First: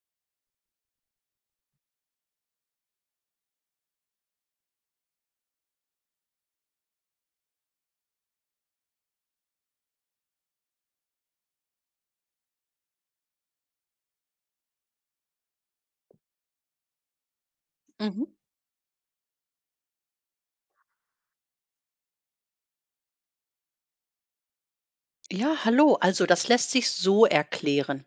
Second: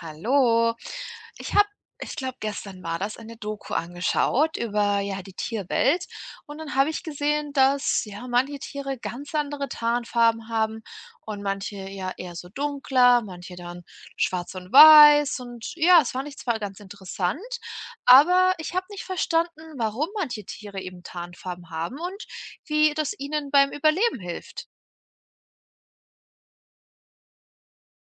Hallo. Ich habe, ich glaube, gestern war das, eine Doku angeschaut über ja die Tierwelt und dann habe ich gesehen, dass ja manche Tiere ganz andere Tarnfarben haben und manche ja eher so dunkler, manche dann schwarz und weiß und ja, es fand ich zwar ganz interessant, Mhm. aber ich habe nicht verstanden, warum manche Tiere eben Tarnfarben haben und wie das ihnen beim Überleben hilft. Ja, hallo. Also das lässt sich so erklären.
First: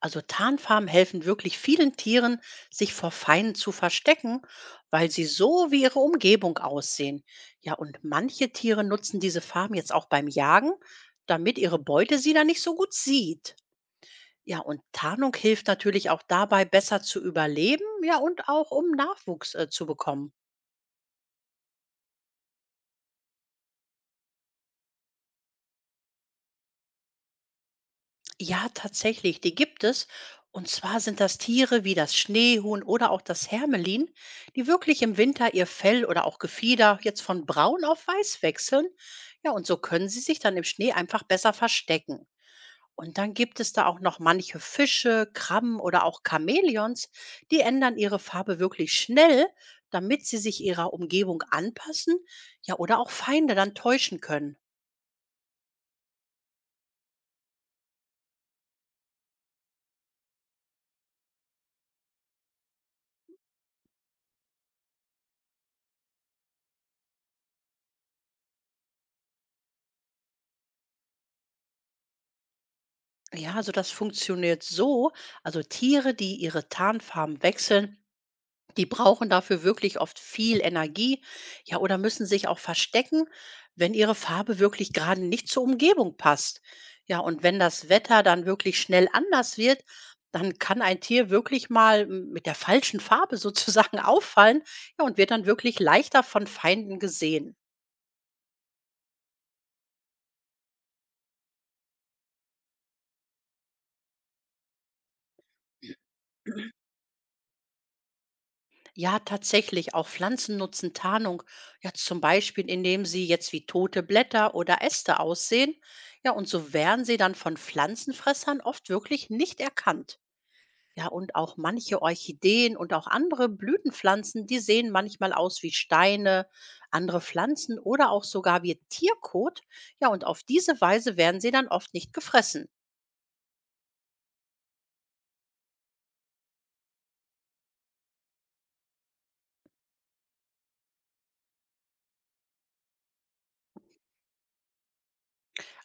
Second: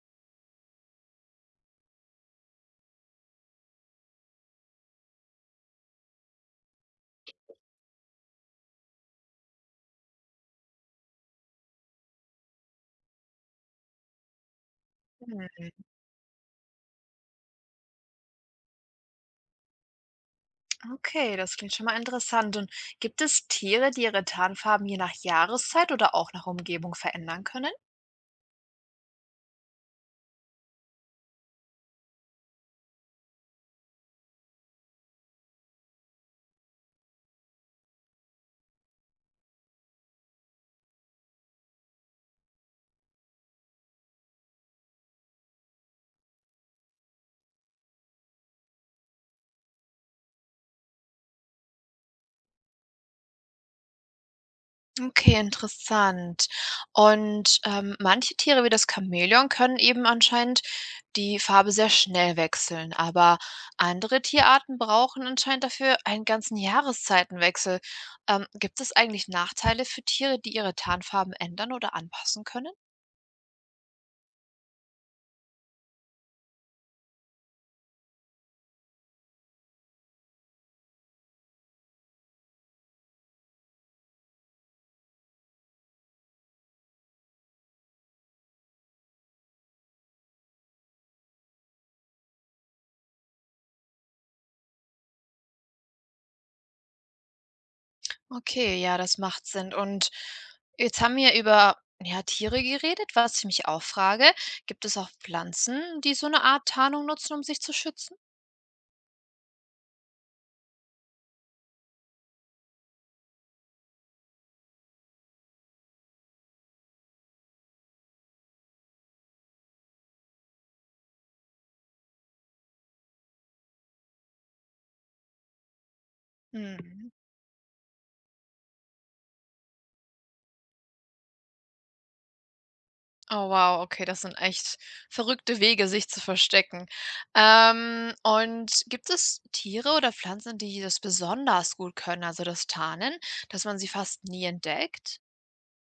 Also Tarnfarben helfen wirklich vielen Tieren, sich vor Feinden zu verstecken, weil sie so wie ihre Umgebung aussehen. Ja, und manche Tiere nutzen diese Farben jetzt auch beim Jagen, damit ihre Beute sie dann nicht so gut sieht. Ja, und Tarnung hilft natürlich auch dabei, besser zu überleben, ja, und auch um Nachwuchs zu bekommen. Okay, das klingt schon mal interessant. Und gibt es Tiere, die ihre Tarnfarben je nach Jahreszeit oder auch nach Umgebung verändern können? Ja, tatsächlich, die gibt es. Und zwar sind das Tiere wie das Schneehuhn oder auch das Hermelin, die wirklich im Winter ihr Fell oder auch Gefieder jetzt von braun auf weiß wechseln. Ja, und so können sie sich dann im Schnee einfach besser verstecken. Und dann gibt es da auch noch manche Fische, Krabben oder auch Chamäleons, die ändern ihre Farbe wirklich schnell, damit sie sich ihrer Umgebung anpassen, ja, oder auch Feinde dann täuschen können. Okay, interessant. Und manche Tiere wie das Chamäleon können eben anscheinend die Farbe sehr schnell wechseln, aber andere Tierarten brauchen anscheinend dafür einen ganzen Jahreszeitenwechsel. Gibt es eigentlich Nachteile für Tiere, die ihre Tarnfarben ändern oder anpassen können? Ja, also das funktioniert so. Also Tiere, die ihre Tarnfarben wechseln, die brauchen dafür wirklich oft viel Energie. Ja, oder müssen sich auch verstecken, wenn ihre Farbe wirklich gerade nicht zur Umgebung passt. Ja, und wenn das Wetter dann wirklich schnell anders wird, dann kann ein Tier wirklich mal mit der falschen Farbe sozusagen auffallen. Ja, und wird dann wirklich leichter von Feinden gesehen. Okay, ja, das macht Sinn. Und jetzt haben wir über ja, Tiere geredet, was ich mich auch frage. Gibt es auch Pflanzen, die so eine Art Tarnung nutzen, um sich zu schützen? Ja, tatsächlich. Auch Pflanzen nutzen Tarnung. Ja, zum Beispiel, indem sie jetzt wie tote Blätter oder Äste aussehen. Ja, und so werden sie dann von Pflanzenfressern oft wirklich nicht erkannt. Ja, und auch manche Orchideen und auch andere Blütenpflanzen, die sehen manchmal aus wie Steine, Hm. andere Pflanzen oder auch sogar wie Tierkot. Ja, und auf diese Weise werden sie dann oft nicht gefressen. Oh wow, okay, das sind echt verrückte Wege, sich zu verstecken. Und gibt es Tiere oder Pflanzen, die das besonders gut können, also das Tarnen, dass man sie fast nie entdeckt?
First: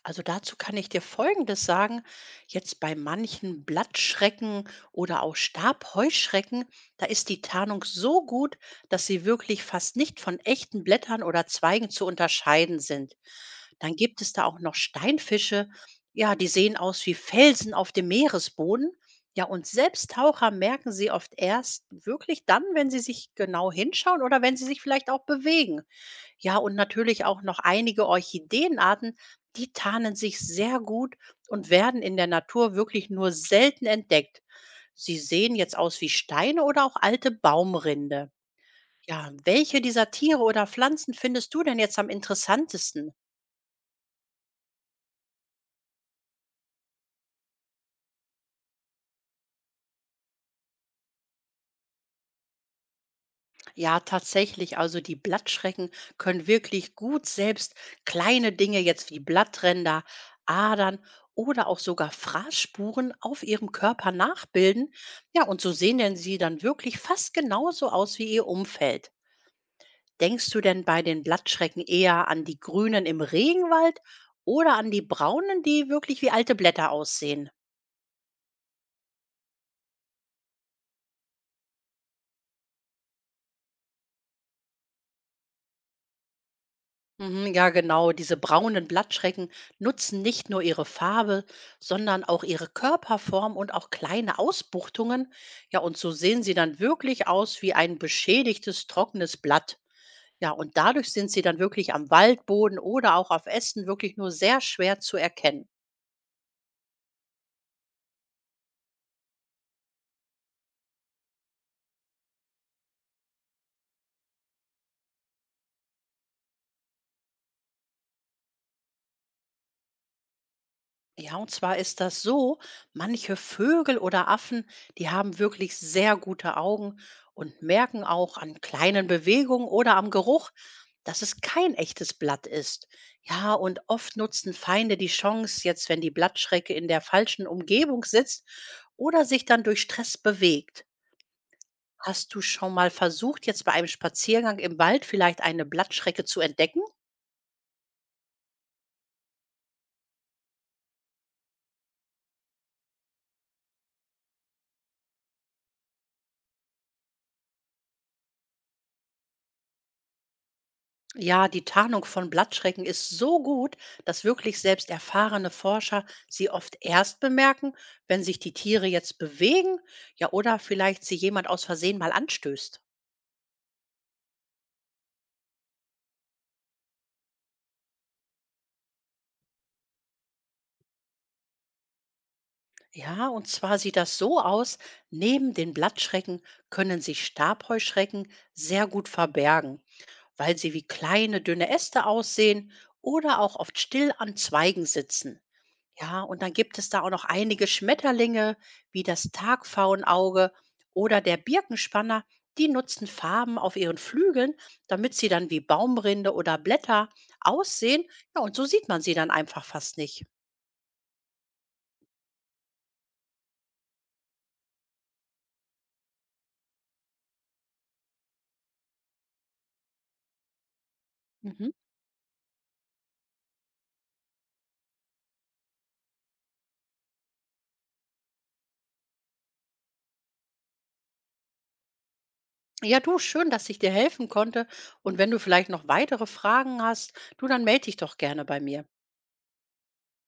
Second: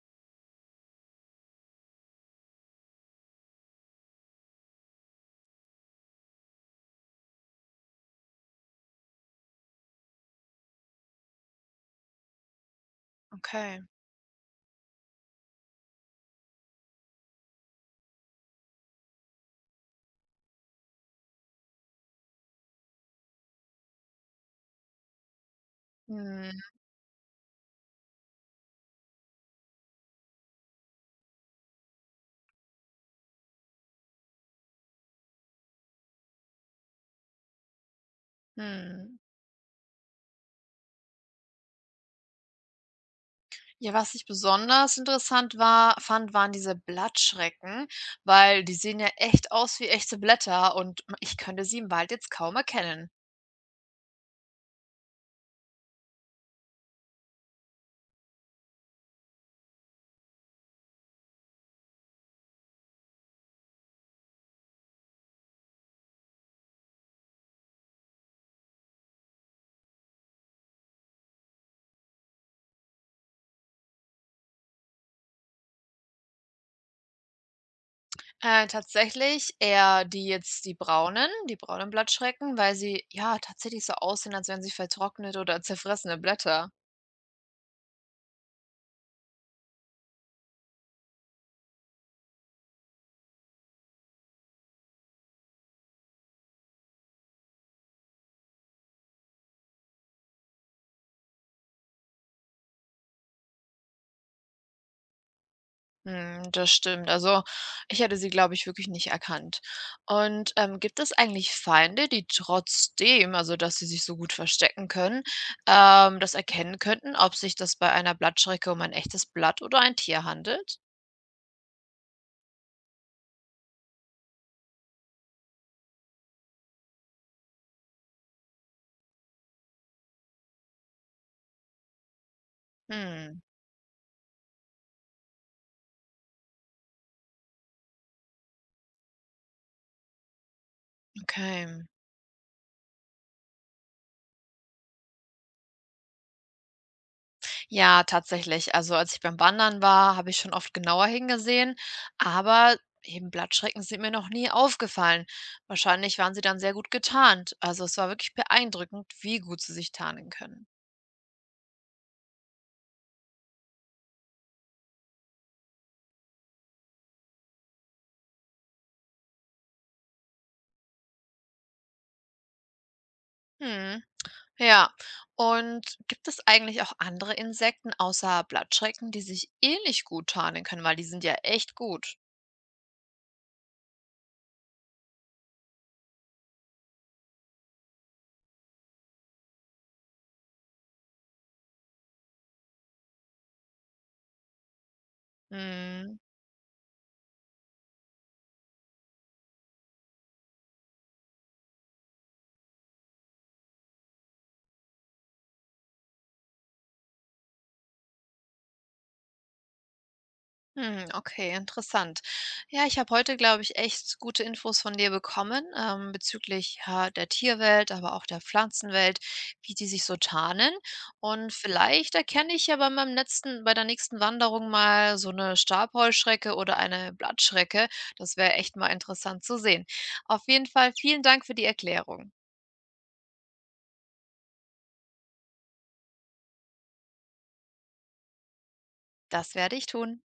Also dazu kann ich dir Folgendes sagen. Jetzt bei manchen Blattschrecken oder auch Stabheuschrecken, da ist die Tarnung so gut, dass sie wirklich fast nicht von echten Blättern oder Zweigen zu unterscheiden sind. Okay. Dann gibt es da auch noch Steinfische. Ja, die sehen aus wie Felsen auf dem Meeresboden. Ja, und selbst Taucher merken sie oft erst wirklich dann, wenn sie sich genau hinschauen oder wenn sie sich vielleicht auch bewegen. Ja, Hm. und natürlich auch noch einige Orchideenarten, die tarnen sich sehr gut und werden in der Natur wirklich nur selten entdeckt. Sie sehen jetzt aus wie Steine oder auch alte Baumrinde. Hm. Ja, welche dieser Tiere oder Pflanzen findest du denn jetzt am interessantesten? Ja, was ich besonders interessant war fand, waren diese Blattschrecken, weil die sehen ja echt aus wie echte Blätter und ich könnte sie im Wald jetzt kaum erkennen. Ja, tatsächlich. Also die Blattschrecken können wirklich gut selbst kleine Dinge jetzt wie Blattränder, Adern oder auch sogar Fraßspuren auf ihrem Körper nachbilden. Ja, und so sehen denn sie dann wirklich fast genauso aus wie ihr Umfeld. Denkst du denn bei den Blattschrecken eher an die Grünen im Regenwald oder an die Braunen, die wirklich wie alte Blätter aussehen? Tatsächlich eher die jetzt die braunen Blattschrecken, weil sie, ja, tatsächlich so aussehen, als wären sie vertrocknete oder zerfressene Blätter. Mhm. Ja, genau. Diese braunen Blattschrecken nutzen nicht nur ihre Farbe, sondern auch ihre Körperform und auch kleine Ausbuchtungen. Ja, und so sehen sie dann wirklich aus wie ein beschädigtes, trockenes Blatt. Ja, und dadurch sind sie dann wirklich am Waldboden oder auch auf Ästen wirklich nur sehr schwer zu erkennen. Mhm, das stimmt. Also, ich hätte sie, glaube ich, wirklich nicht erkannt. Und, gibt es eigentlich Feinde, die trotzdem also, dass sie sich so gut verstecken können, das erkennen könnten, ob sich das bei einer Blattschrecke um ein echtes Blatt oder ein Tier handelt? Ja, und zwar ist das so, manche Vögel oder Affen, die haben wirklich sehr gute Augen und merken auch an kleinen Bewegungen oder am Geruch, dass es kein echtes Blatt ist. Hm, Ja, und oft nutzen Feinde die Chance, jetzt wenn die Blattschrecke in der falschen Umgebung sitzt oder sich dann durch Stress bewegt. okay. Hast du schon mal versucht, jetzt bei einem Spaziergang im Wald vielleicht eine Blattschrecke zu entdecken? Ja, tatsächlich. Also, als ich beim Wandern war, habe ich schon oft genauer hingesehen, aber eben Blattschrecken sind mir noch nie aufgefallen. Wahrscheinlich waren sie dann sehr gut getarnt. Also, es war wirklich beeindruckend, wie gut sie sich tarnen können. Ja, die Tarnung von Blattschrecken ist so gut, dass wirklich selbst erfahrene Forscher sie oft erst bemerken, wenn sich die Tiere jetzt bewegen, ja, oder vielleicht sie jemand aus Versehen mal anstößt. Mhm. Ja. Und gibt es eigentlich auch andere Insekten außer Blattschrecken, die sich ähnlich gut tarnen können, weil die sind ja echt gut? Ja, und zwar sieht das so aus, neben den Blattschrecken können sich Stabheuschrecken sehr gut verbergen, weil sie wie kleine, dünne Äste aussehen oder auch oft still an Zweigen sitzen. Mhm. Ja, und dann gibt es da auch noch einige Schmetterlinge, wie das Tagfauenauge oder der Birkenspanner. Die nutzen Farben auf ihren Flügeln, damit sie dann wie Baumrinde oder Blätter aussehen. Ja, und so sieht man sie dann einfach fast nicht. Hm, okay, interessant. Ja, ich habe heute, glaube ich, echt gute Infos von dir bekommen, bezüglich ja, der Tierwelt, aber auch der Pflanzenwelt, wie die sich so tarnen. Und Mhm. vielleicht erkenne ich ja bei meinem letzten, bei der nächsten Wanderung mal so eine Stabheuschrecke oder eine Blattschrecke. Das wäre echt mal interessant zu sehen. Auf jeden Fall vielen Dank für die Erklärung. Ja, du, schön, dass ich dir helfen konnte. Und wenn du vielleicht noch weitere Fragen hast, du, dann melde dich doch gerne bei mir. Das werde ich tun.